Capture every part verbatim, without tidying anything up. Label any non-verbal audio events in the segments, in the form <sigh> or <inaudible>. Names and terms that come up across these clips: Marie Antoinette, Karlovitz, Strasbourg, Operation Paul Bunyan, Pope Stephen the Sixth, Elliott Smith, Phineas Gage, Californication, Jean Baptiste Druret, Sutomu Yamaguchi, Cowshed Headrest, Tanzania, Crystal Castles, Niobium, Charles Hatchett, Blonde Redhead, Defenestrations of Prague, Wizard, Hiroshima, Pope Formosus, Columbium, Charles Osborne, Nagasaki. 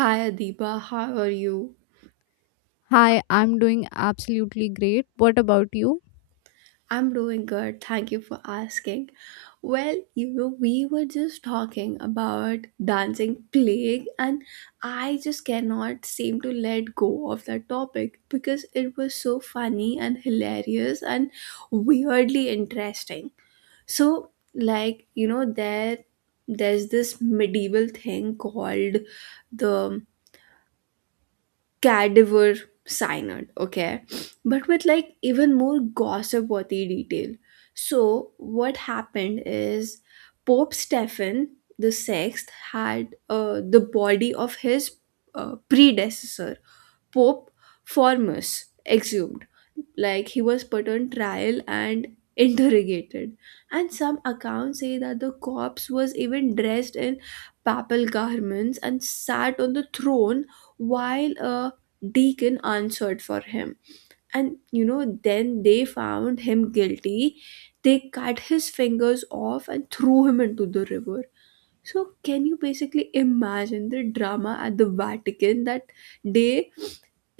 Hi Adiba, how are you? Hi, I'm doing absolutely great. What about you? I'm doing good. Thank you for asking. Well, you know, we were just talking about dancing plague, and I just cannot seem to let go of that topic because it was so funny and hilarious and weirdly interesting. So, like, you know, there there's this medieval thing called the cadaver cyanide, okay, but with like even more gossip worthy detail. So what happened is Pope Stephen the Sixth had uh, the body of his uh, predecessor Pope Formus exhumed. Like, he was put on trial and <laughs> interrogated, and some accounts say that the corpse was even dressed in papal garments and sat on the throne while a deacon answered for him. And you know, then they found him guilty. They cut his fingers off and threw him into the river. So can you basically imagine the drama at the Vatican that day?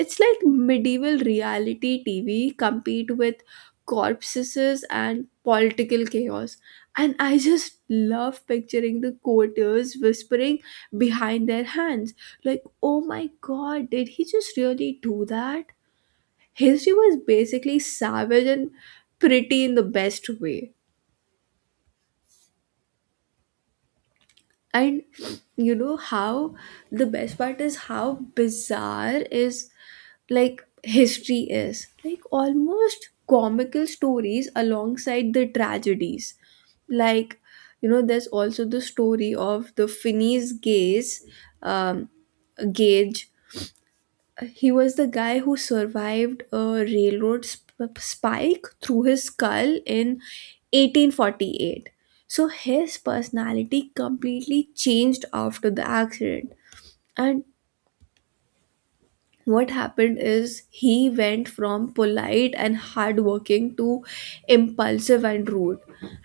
It's like medieval reality T V, compete with corpses and political chaos. And I just love picturing the courtiers whispering behind their hands, like, oh my god, did he just really do that? History was basically savage and pretty in the best way. And you know how the best part is how bizarre is, like history is like almost comical stories alongside the tragedies. Like, you know, there's also the story of the Finney's gaze, um, gauge. He was the guy who survived a railroad sp- spike through his skull in eighteen forty-eight. So his personality completely changed after the accident. And what happened is he went from polite and hardworking to impulsive and rude.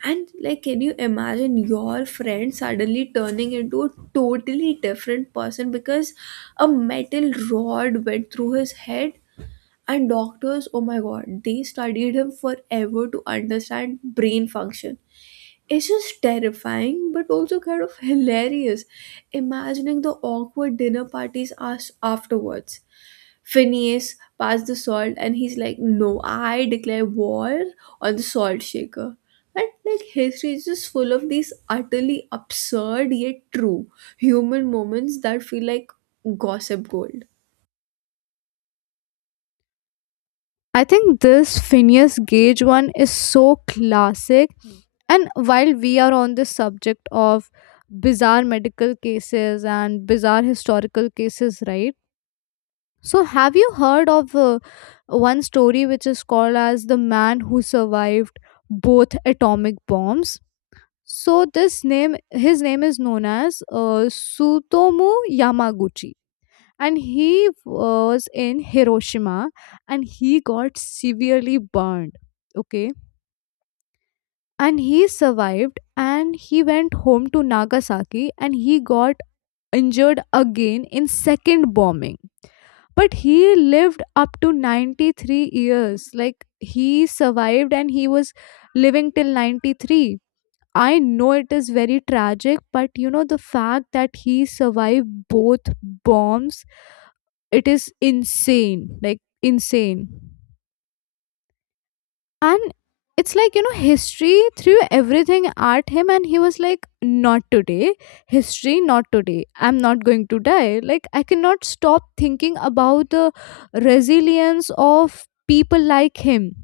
And like, can you imagine your friend suddenly turning into a totally different person because a metal rod went through his head? And doctors, oh my god, they studied him forever to understand brain function. It's just terrifying, but also kind of hilarious imagining the awkward dinner parties us afterwards. Phineas passed the salt, and he's like, no, I declare war on the salt shaker. And like, history is just full of these utterly absurd yet true human moments that feel like gossip gold. I think this Phineas Gage one is so classic. And while we are on the subject of bizarre medical cases and bizarre historical cases, right? So, have you heard of uh, one story which is called as the man who survived both atomic bombs? So, this name, his name is known as uh, Sutomu Yamaguchi, and he was in Hiroshima and he got severely burned. Okay. And he survived and he went home to Nagasaki and he got injured again in second bombing. But he lived up to ninety-three years. Like he survived and he was living till ninety-three. I know it is very tragic, but you know, the fact that he survived both bombs, it is insane, like insane. And it's like, you know, history threw everything at him, and he was like, "Not today. History, not today. I'm not going to die." Like, I cannot stop thinking about the resilience of people like him.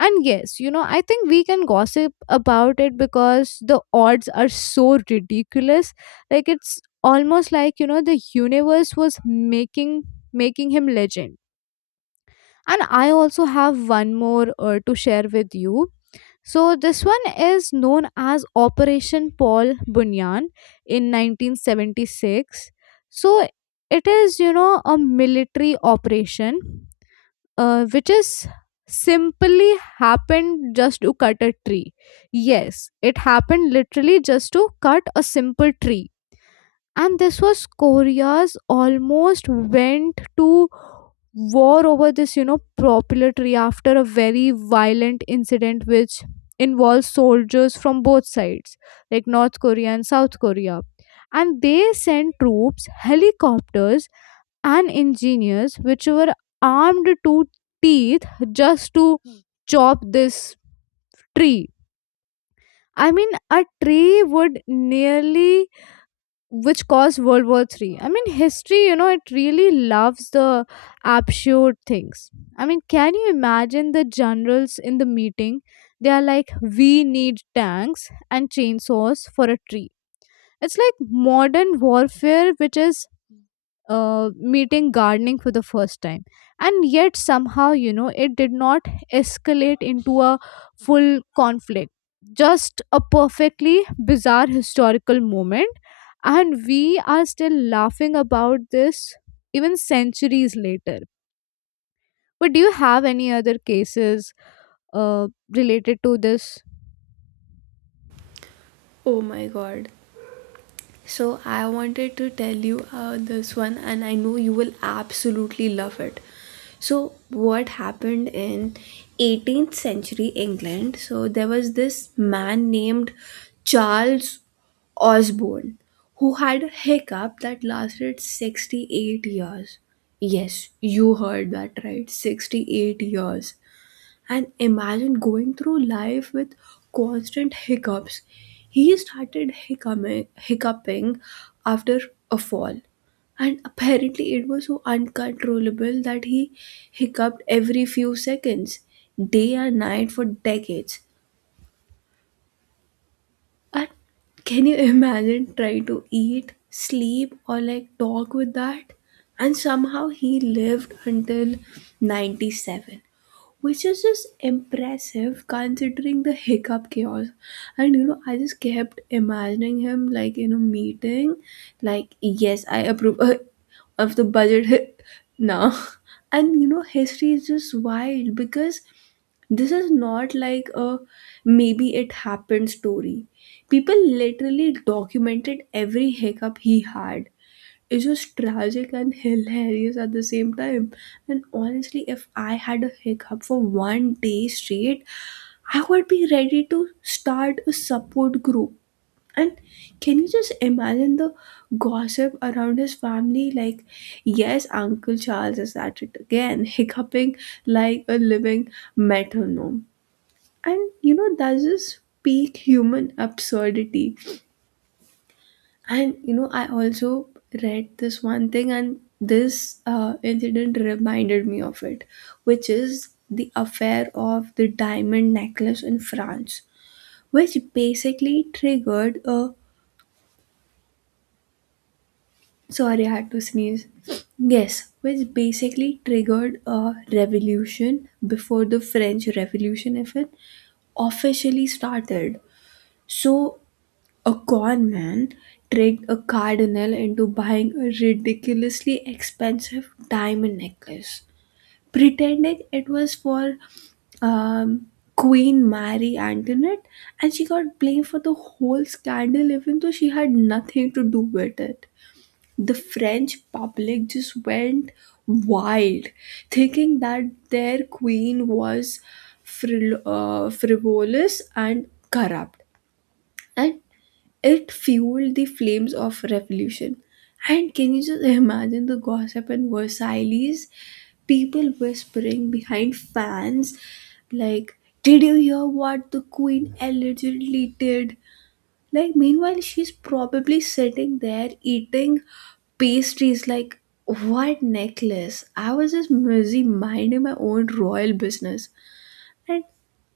And yes, you know, I think we can gossip about it because the odds are so ridiculous. Like, it's almost like, you know, the universe was making making him legend. And I also have one more uh, to share with you. So, this one is known as Operation Paul Bunyan in nineteen seventy-six. So, it is, you know, a military operation uh, which is simply happened just to cut a tree. Yes, it happened literally just to cut a simple tree, and this was Korea's, almost went to war over this, you know, proprietary, after a very violent incident which involves soldiers from both sides, like North Korea and South Korea. And they sent troops, helicopters, and engineers which were armed to teeth just to chop this tree. I mean, a tree would nearly, which caused World War Three. I mean, history, you know, it really loves the absurd things. I mean, can you imagine the generals in the meeting? They are like, "We need tanks and chainsaws for a tree." It's like modern warfare, which is uh, meeting gardening for the first time. And yet, somehow, you know, it did not escalate into a full conflict, just a perfectly bizarre historical moment. And we are still laughing about this even centuries later. But do you have any other cases uh, related to this? Oh my god. So I wanted to tell you uh, this one, and I know you will absolutely love it. So what happened in eighteenth century England? So there was this man named Charles Osborne who had a hiccup that lasted sixty-eight years. Yes, you heard that right, sixty-eight years. And imagine going through life with constant hiccups. He started hiccuping, hiccuping after a fall. And apparently, it was so uncontrollable that he hiccuped every few seconds, day and night, for decades. And can you imagine trying to eat, sleep, or like talk with that? And somehow he lived until ninety-seven, which is just impressive considering the hiccup chaos. And you know, I just kept imagining him like in a meeting, like, yes, I approve <laughs> uh, of the budget <laughs> now. And you know, history is just wild because this is not like a maybe it happened story. People literally documented every hiccup he had. It's just tragic and hilarious at the same time. And honestly, if I had a hiccup for one day straight, I would be ready to start a support group. And can you just imagine the gossip around his family? Like, yes, Uncle Charles is at it again, <laughs> hiccuping like a living metronome. And you know, that's just peak human absurdity. And you know, I also read this one thing, and this uh, incident reminded me of it, which is the affair of the diamond necklace in France, which basically triggered a sorry, I had to sneeze. Yes, which basically triggered a revolution before the French Revolution, if it officially started. So a con man tricked a cardinal into buying a ridiculously expensive diamond necklace, pretending it was for um, Queen Marie Antoinette, and she got blamed for the whole scandal, even though she had nothing to do with it. The French public just went wild, thinking that their queen was fril- uh, frivolous and corrupt. And it fueled the flames of revolution. And can you just imagine the gossip in Versailles? People whispering behind fans, like, did you hear what the queen allegedly did? Like, meanwhile, she's probably sitting there eating pastries like, what necklace? I was just busy minding my own royal business. And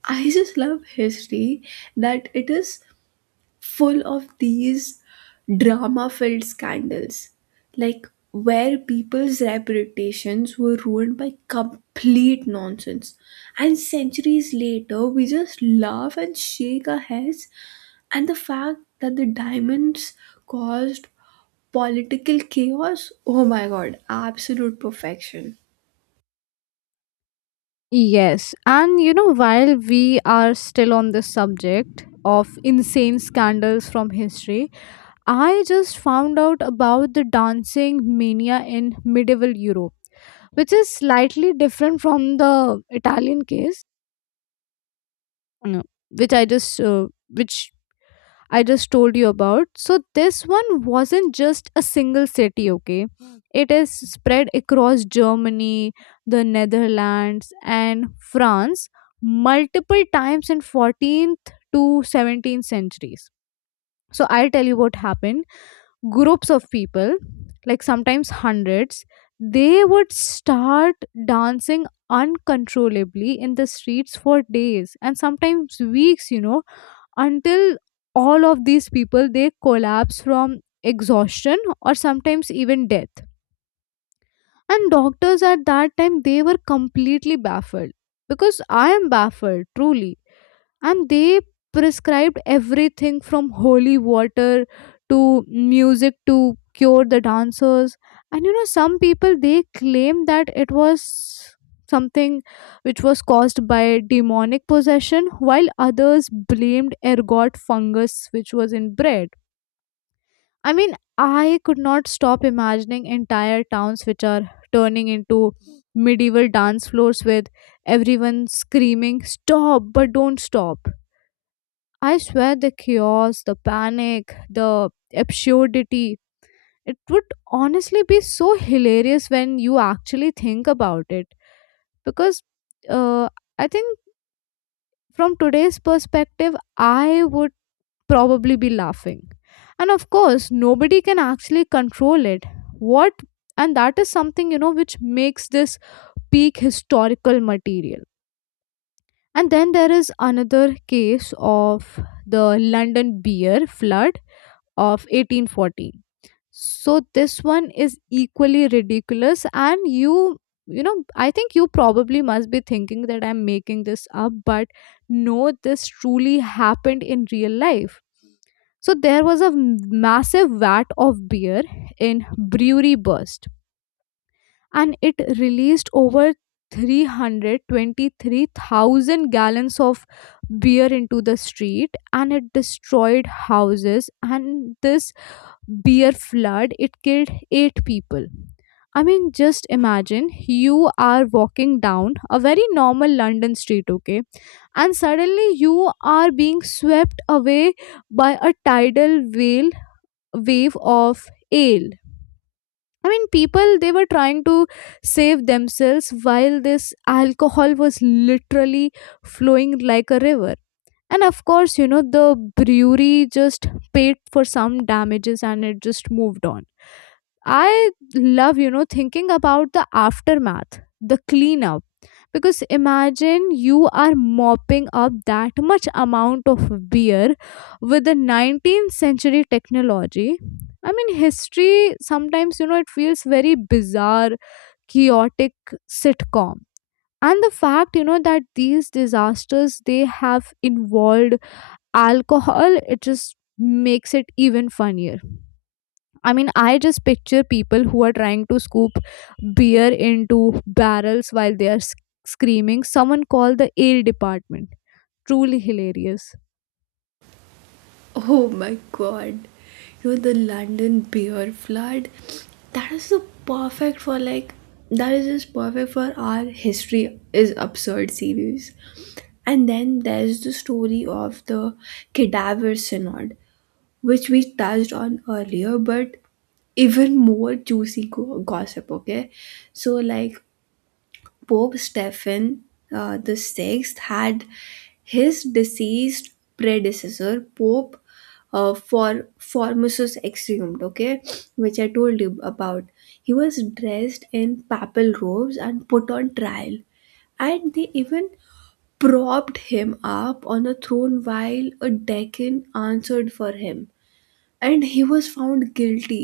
I just love history, that it is full of these drama filled scandals, like where people's reputations were ruined by complete nonsense. And centuries later, we just laugh and shake our heads. And the fact that the diamonds caused political chaos, oh my god, absolute perfection. Yes, and you know, while we are still on the subject of insane scandals from history, I just found out about the dancing mania in medieval Europe, which is slightly different from the Italian case, uh, which I just uh, which I just told you about. So this one wasn't just a single city, okay? It is spread across Germany, the Netherlands, and France multiple times in fourteenth to seventeenth centuries. So I'll tell you what happened. Groups of people, like sometimes hundreds, they would start dancing uncontrollably in the streets for days and sometimes weeks, you know, until all of these people, they collapse from exhaustion or sometimes even death. And doctors at that time, they were completely baffled, because I am baffled truly. And they prescribed everything from holy water to music to cure the dancers. And you know, some people, they claim that it was something which was caused by demonic possession, while others blamed ergot fungus which was in bread. I mean, I could not stop imagining entire towns which are turning into medieval dance floors with everyone screaming stop but don't stop. I swear the chaos, the panic, the absurdity, it would honestly be so hilarious when you actually think about it. Because uh, I think from today's perspective, I would probably be laughing. And of course, nobody can actually control it. What, and that is something, you know, which makes this peak historical material. And then there is another case of the London beer flood of eighteen forty. So this one is equally ridiculous, and you you know, I think you probably must be thinking that I'm making this up, but no, this truly happened in real life. So there was a m- massive vat of beer in brewery burst, and it released over three hundred twenty-three thousand gallons of beer into the street, and it destroyed houses, and this beer flood, it killed eight people. I mean, just imagine you are walking down a very normal London street, okay, and suddenly you are being swept away by a tidal whale wave of ale. I mean, people, they were trying to save themselves while this alcohol was literally flowing like a river. And of course, you know, the brewery just paid for some damages and it just moved on. I love, you know, thinking about the aftermath, the cleanup. Because imagine you are mopping up that much amount of beer with the nineteenth century technology. I mean, history sometimes, you know, it feels very bizarre, chaotic sitcom. And the fact, you know, that these disasters, they have involved alcohol, it just makes it even funnier. I mean, I just picture people who are trying to scoop beer into barrels while they are s- screaming, "Someone call the ale department." Truly hilarious. Oh my god. You know the London beer flood? That is so perfect for like, that is just perfect for our history is absurd series. And then there's the story of the cadaver synod, which we touched on earlier, but even more juicy go- gossip, okay. So like, Pope Stephen uh, the Sixth had his deceased predecessor, Pope uh, for Formosus exhumed, okay, which I told you about. He was dressed in papal robes and put on trial, and they even propped him up on a throne while a deacon answered for him, and he was found guilty,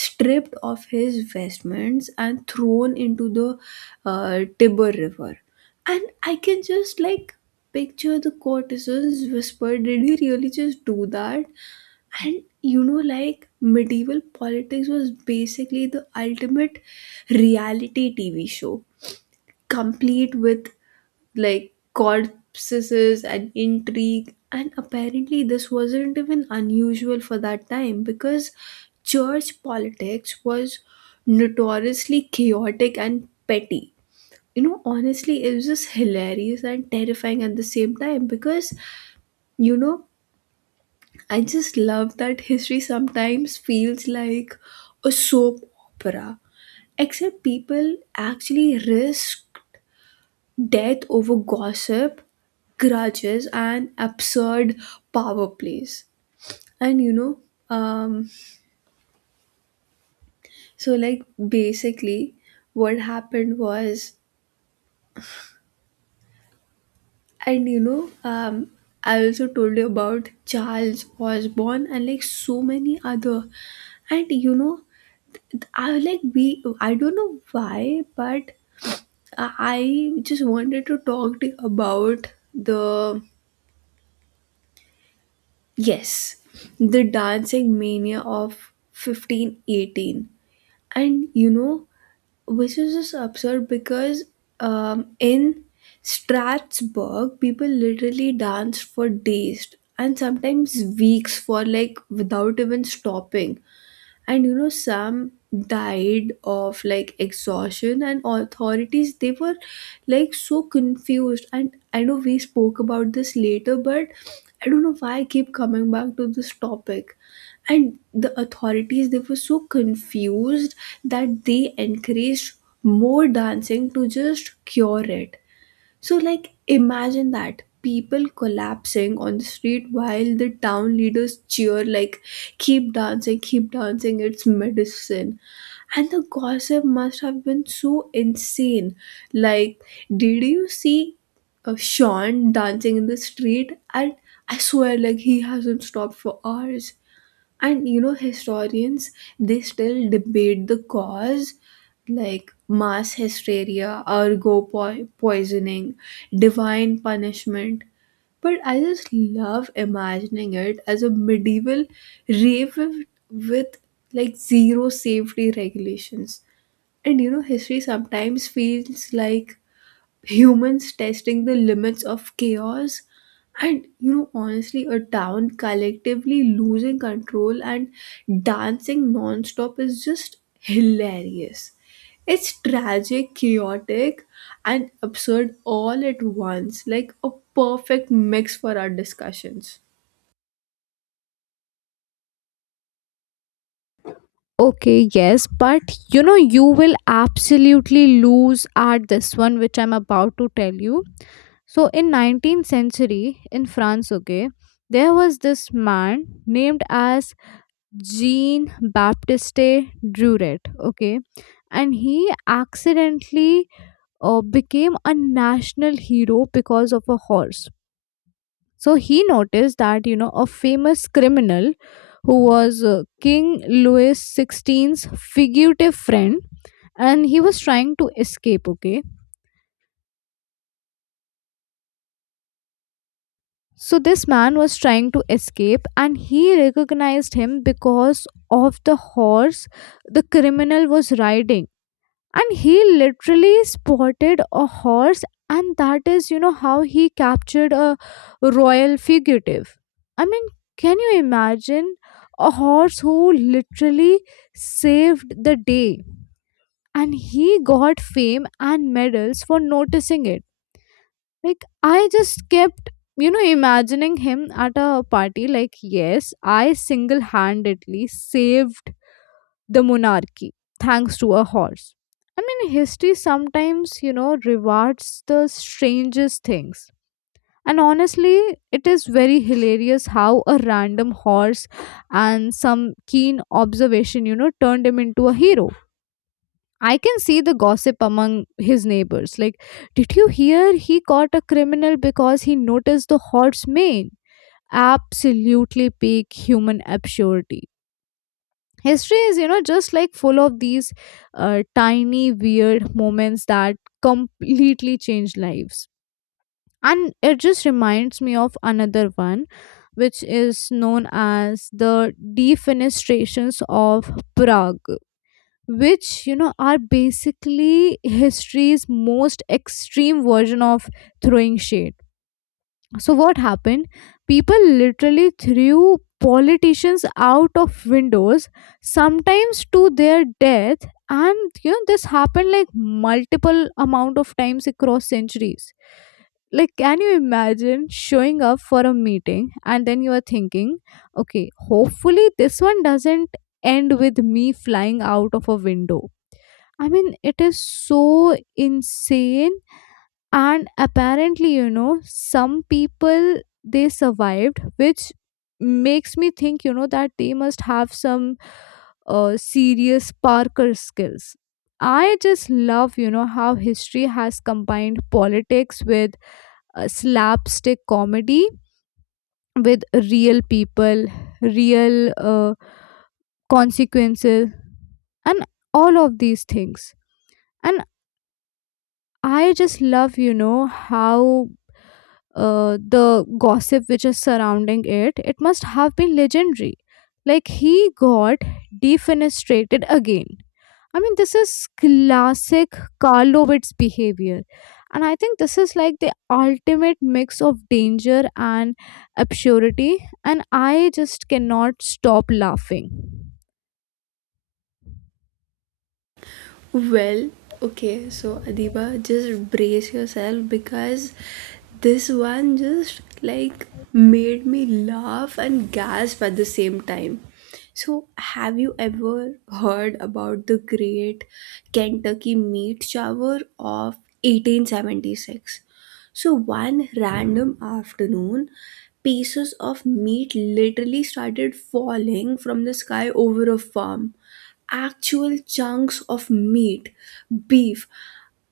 stripped of his vestments and thrown into the uh, Tiber River. And I can just like picture the courtesans whisper, did he really just do that? And you know, like medieval politics was basically the ultimate reality T V show, complete with like corpses and intrigue. And apparently, this wasn't even unusual for that time because church politics was notoriously chaotic and petty. You know, honestly, it was just hilarious and terrifying at the same time because, you know, I just love that history sometimes feels like a soap opera, except people actually risk death over gossip, grudges, and absurd power plays. And you know, um, so like basically, what happened was, and you know, um, I also told you about Charles Osborne and like so many other, and you know, I like we I don't know why, but I I just wanted to talk to you about the yes, the dancing mania of fifteen eighteen. And you know, which is just absurd because um, in Strasbourg, people literally danced for days and sometimes weeks for like without even stopping. And you know, some died of like exhaustion, and authorities they were like so confused. And I know we spoke about this later, but I don't know why I keep coming back to this topic. And the authorities, they were so confused that they encouraged more dancing to just cure it. So, like, imagine that people collapsing on the street while the town leaders cheer, like, keep dancing, keep dancing, it's medicine. And the gossip must have been so insane. Like, did you see uh, Sean dancing in the street? And I swear, like, he hasn't stopped for hours. And you know, historians they still debate the cause, like mass hysteria, ergo po- poisoning, divine punishment, but I just love imagining it as a medieval rave, with, with like zero safety regulations. And you know, history sometimes feels like humans testing the limits of chaos. And you know, honestly, a town collectively losing control and dancing non-stop is just hilarious. It's tragic, chaotic, and absurd all at once, like a perfect mix for our discussions. Okay, yes, but you know, you will absolutely lose at this one, which I'm about to tell you. So, in nineteenth century in France, okay, there was this man named as Jean Baptiste Druret, okay, and he accidentally uh, became a national hero because of a horse. So he noticed that, you know, a famous criminal who was uh, King Louis sixteen's fugitive friend, and he was trying to escape, okay? So this man was trying to escape, and he recognized him because of the horse the criminal was riding. And he literally spotted a horse, and that is, you know, how he captured a royal fugitive. I mean, can you imagine a horse who literally saved the day, and he got fame and medals for noticing it? Like, I just kept, you know, imagining him at a party like, "Yes, I single-handedly saved the monarchy thanks to a horse." I mean, history sometimes, you know, rewards the strangest things. And honestly, it is very hilarious how a random horse and some keen observation, you know, turned him into a hero. I can see the gossip among his neighbors. Like, did you hear he caught a criminal because he noticed the horse mane? Absolutely peak human absurdity. History is, you know, just like full of these uh, tiny weird moments that completely change lives. And it just reminds me of another one which is known as the defenestrations of Prague, which, you know, are basically history's most extreme version of throwing shade. So what happened? People literally threw politicians out of windows, sometimes to their death, and you know, this happened like multiple amount of times across centuries. Like, can you imagine showing up for a meeting and then you are thinking, okay, hopefully this one doesn't end with me flying out of a window. I mean, it is so insane. And apparently, you know, some people, they survived, which makes me think, you know, that they must have some uh, serious parker skills. I just love, you know, how history has combined politics with uh, slapstick comedy with real people, real uh, consequences and all of these things. And I just love, you know, how uh, the gossip which is surrounding it, it must have been legendary. Like, he got defenestrated again. I mean, this is classic Karlovitz behavior. And I think this is like the ultimate mix of danger and absurdity. And I just cannot stop laughing. Well, okay, so Adiba, just brace yourself because this one just like made me laugh and gasp at the same time. So, have you ever heard about the great Kentucky meat shower of eighteen seventy-six? So, one random afternoon, pieces of meat literally started falling from the sky over a farm, actual chunks of meat, beef,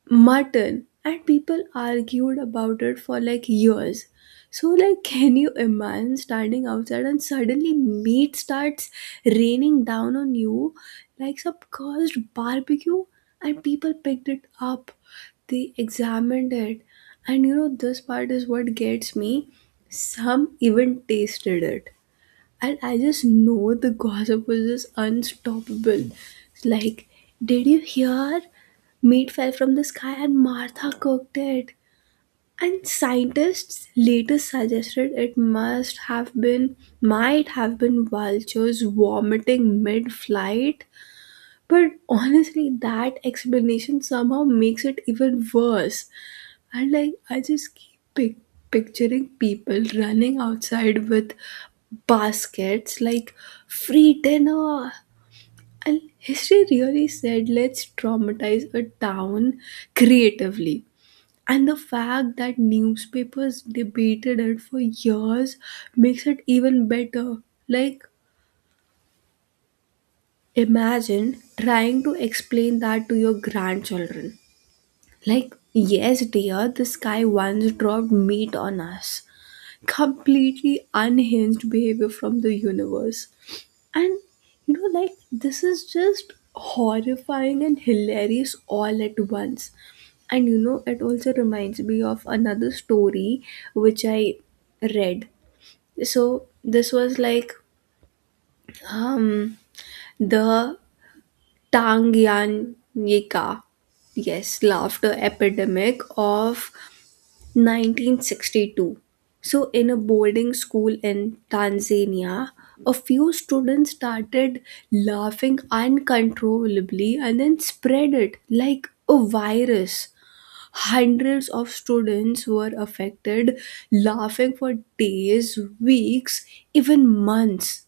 mutton, and people argued about it for like years. So, like, <laughs> can you imagine standing outside and suddenly meat starts raining down on you like some cursed barbecue? And people picked it up, they examined it, and you know, this part is what gets me. Some even tasted it. And I just know the gossip was just unstoppable. Like, did you hear? Meat fell from the sky and Martha cooked it. And scientists later suggested it must have been, might have been vultures vomiting mid flight. But honestly, that explanation somehow makes it even worse. And like, I just keep pic- picturing people running outside with baskets like free dinner. And history really said, let's traumatize a town creatively. And the fact that newspapers debated it for years makes it even better. Like, imagine trying to explain that to your grandchildren. Like, yes, dear, this guy once dropped meat on us. Completely unhinged behavior from the universe. And you know, like, this is just horrifying and hilarious all at once. And you know, it also reminds me of another story which I read. So, this was like um, the Tangyan, yes, laughter epidemic of nineteen sixty-two. So, in a boarding school in Tanzania, a few students started laughing uncontrollably and then spread it like a virus. Hundreds of students were affected, laughing for days, weeks, even months.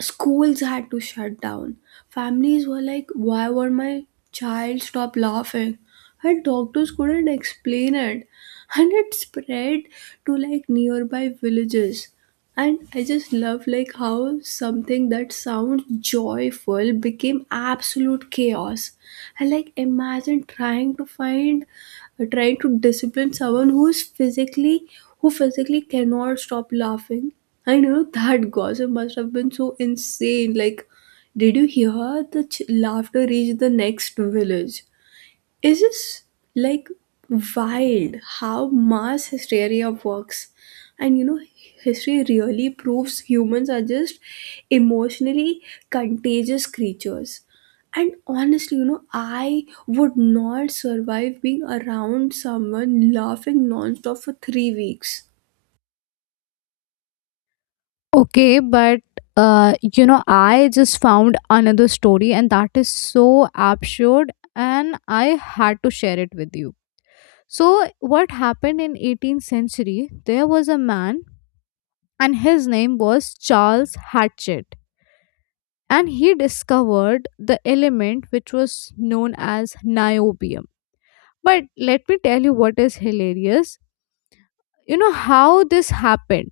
Schools had to shut down. Families were like, why would my child stop laughing? And doctors couldn't explain it. <laughs> And it spread to like nearby villages. And I just love like how something that sounds joyful became absolute chaos. And like, imagine trying to find trying to discipline someone who is physically who physically cannot stop laughing. I know <laughs> that gossip must have been so insane. Like, did you hear the ch- laughter reached the next village? Is this like wild how mass hysteria works. And you know, history really proves humans are just emotionally contagious creatures. And honestly, you know, I would not survive being around someone laughing nonstop for three weeks. Okay, but uh, you know, I just found another story, and that is so absurd, and I had to share it with you. So, what happened in eighteenth century? There was a man, and his name was Charles Hatchett, and he discovered the element which was known as niobium. But let me tell you what is hilarious, you know how this happened.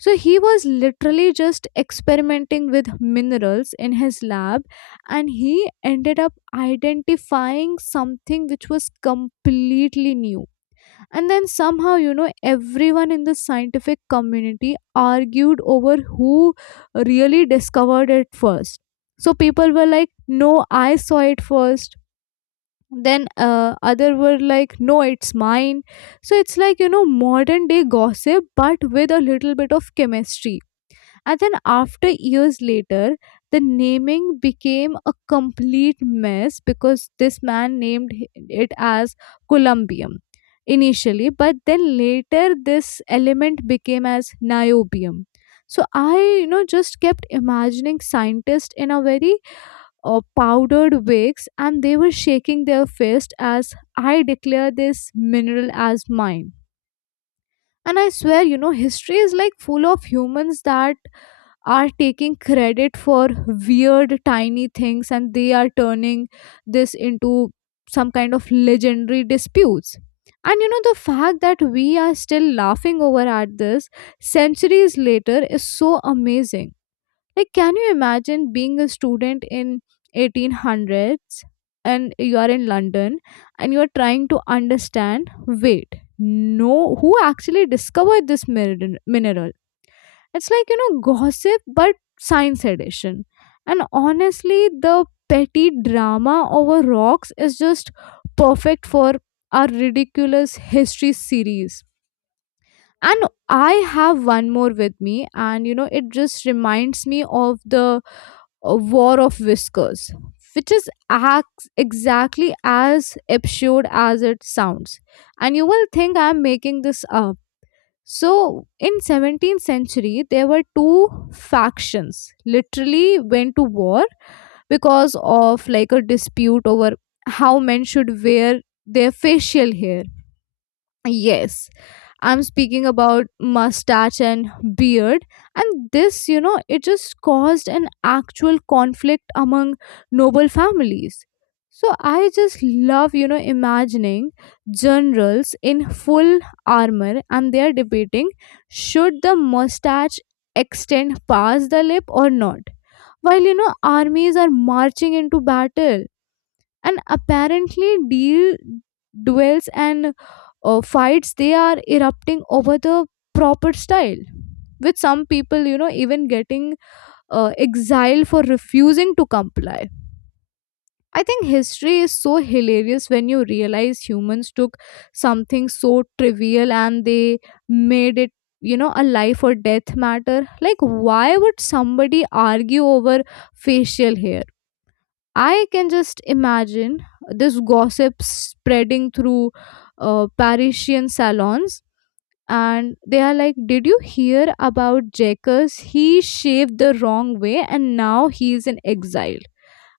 So he was literally just experimenting with minerals in his lab, and he ended up identifying something which was completely new. And then somehow, you know, everyone in the scientific community argued over who really discovered it first. So people were like, "No, I saw it first." Then uh, other were like, "No, it's mine." So it's like, you know, modern day gossip but with a little bit of chemistry. And then after years later, the naming became a complete mess because this man named h- it as columbium initially, but then later this element became as niobium. So I, you know, just kept imagining scientists in a very uh, powdered wigs, and they were shaking their fist as, "I declare this mineral as mine." And I swear, you know, history is like full of humans that are taking credit for weird tiny things, and they are turning this into some kind of legendary disputes. And you know, the fact that we are still laughing over at this centuries later is so amazing. Like, can you imagine being a student in eighteen hundreds and you are in London and you are trying to understand? Wait, no, who actually discovered this mineral? Mineral? It's like, you know, gossip, but science edition. And honestly, the petty drama over rocks is just perfect for our ridiculous history series. And I have one more with me, and you know, it just reminds me of the a war of whiskers, which is acts exactly as absurd as it sounds. And you will think I'm making this up. So in seventeenth century, there were two factions literally went to war because of like a dispute over how men should wear their facial hair. Yes. I'm speaking about mustache and beard. And this, you know, it just caused an actual conflict among noble families. So I just love, you know, imagining generals in full armor, and they are debating, should the mustache extend past the lip or not, while, you know, armies are marching into battle. And apparently, deal, duels and uh, fights, they are erupting over the proper style, with some people, you know, even getting uh, exiled for refusing to comply. I think history is so hilarious when you realize humans took something so trivial and they made it, you know, a life or death matter. Like, why would somebody argue over facial hair? I can just imagine this gossip spreading through uh, Parisian salons. And they are like, "Did you hear about Jacques? He shaved the wrong way and now he is in exile."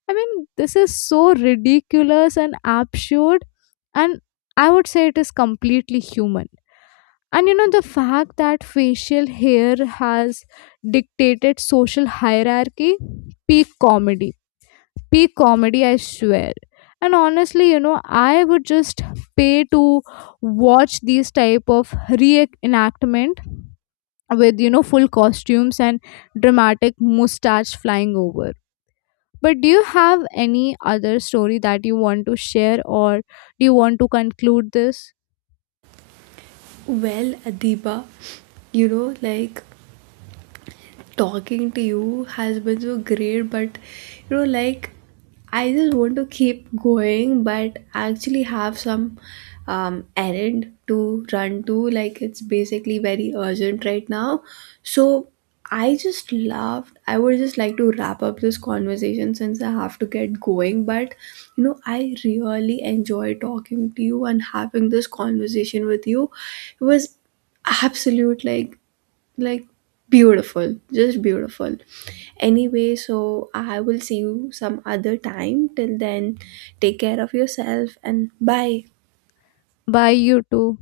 I mean, this is so ridiculous and absurd. And I would say it is completely human. And you know, the fact that facial hair has dictated social hierarchy, peak comedy, peak comedy I swear. And honestly, you know, I would just pay to watch these type of reenactment with, you know, full costumes and dramatic mustache flying over. But do you have any other story that you want to share or do you want to conclude this? Well, Adiba, you know, like, talking to you has been so great, but you know, like, I just want to keep going, but actually have some um, errand to run to. Like, it's basically very urgent right now. So I just loved. I would just like to wrap up this conversation since I have to get going. But you know, I really enjoy talking to you and having this conversation with you. It was absolute like, like beautiful, just beautiful. Anyway, so I will see you some other time. Till then, take care of yourself, and bye. By you too.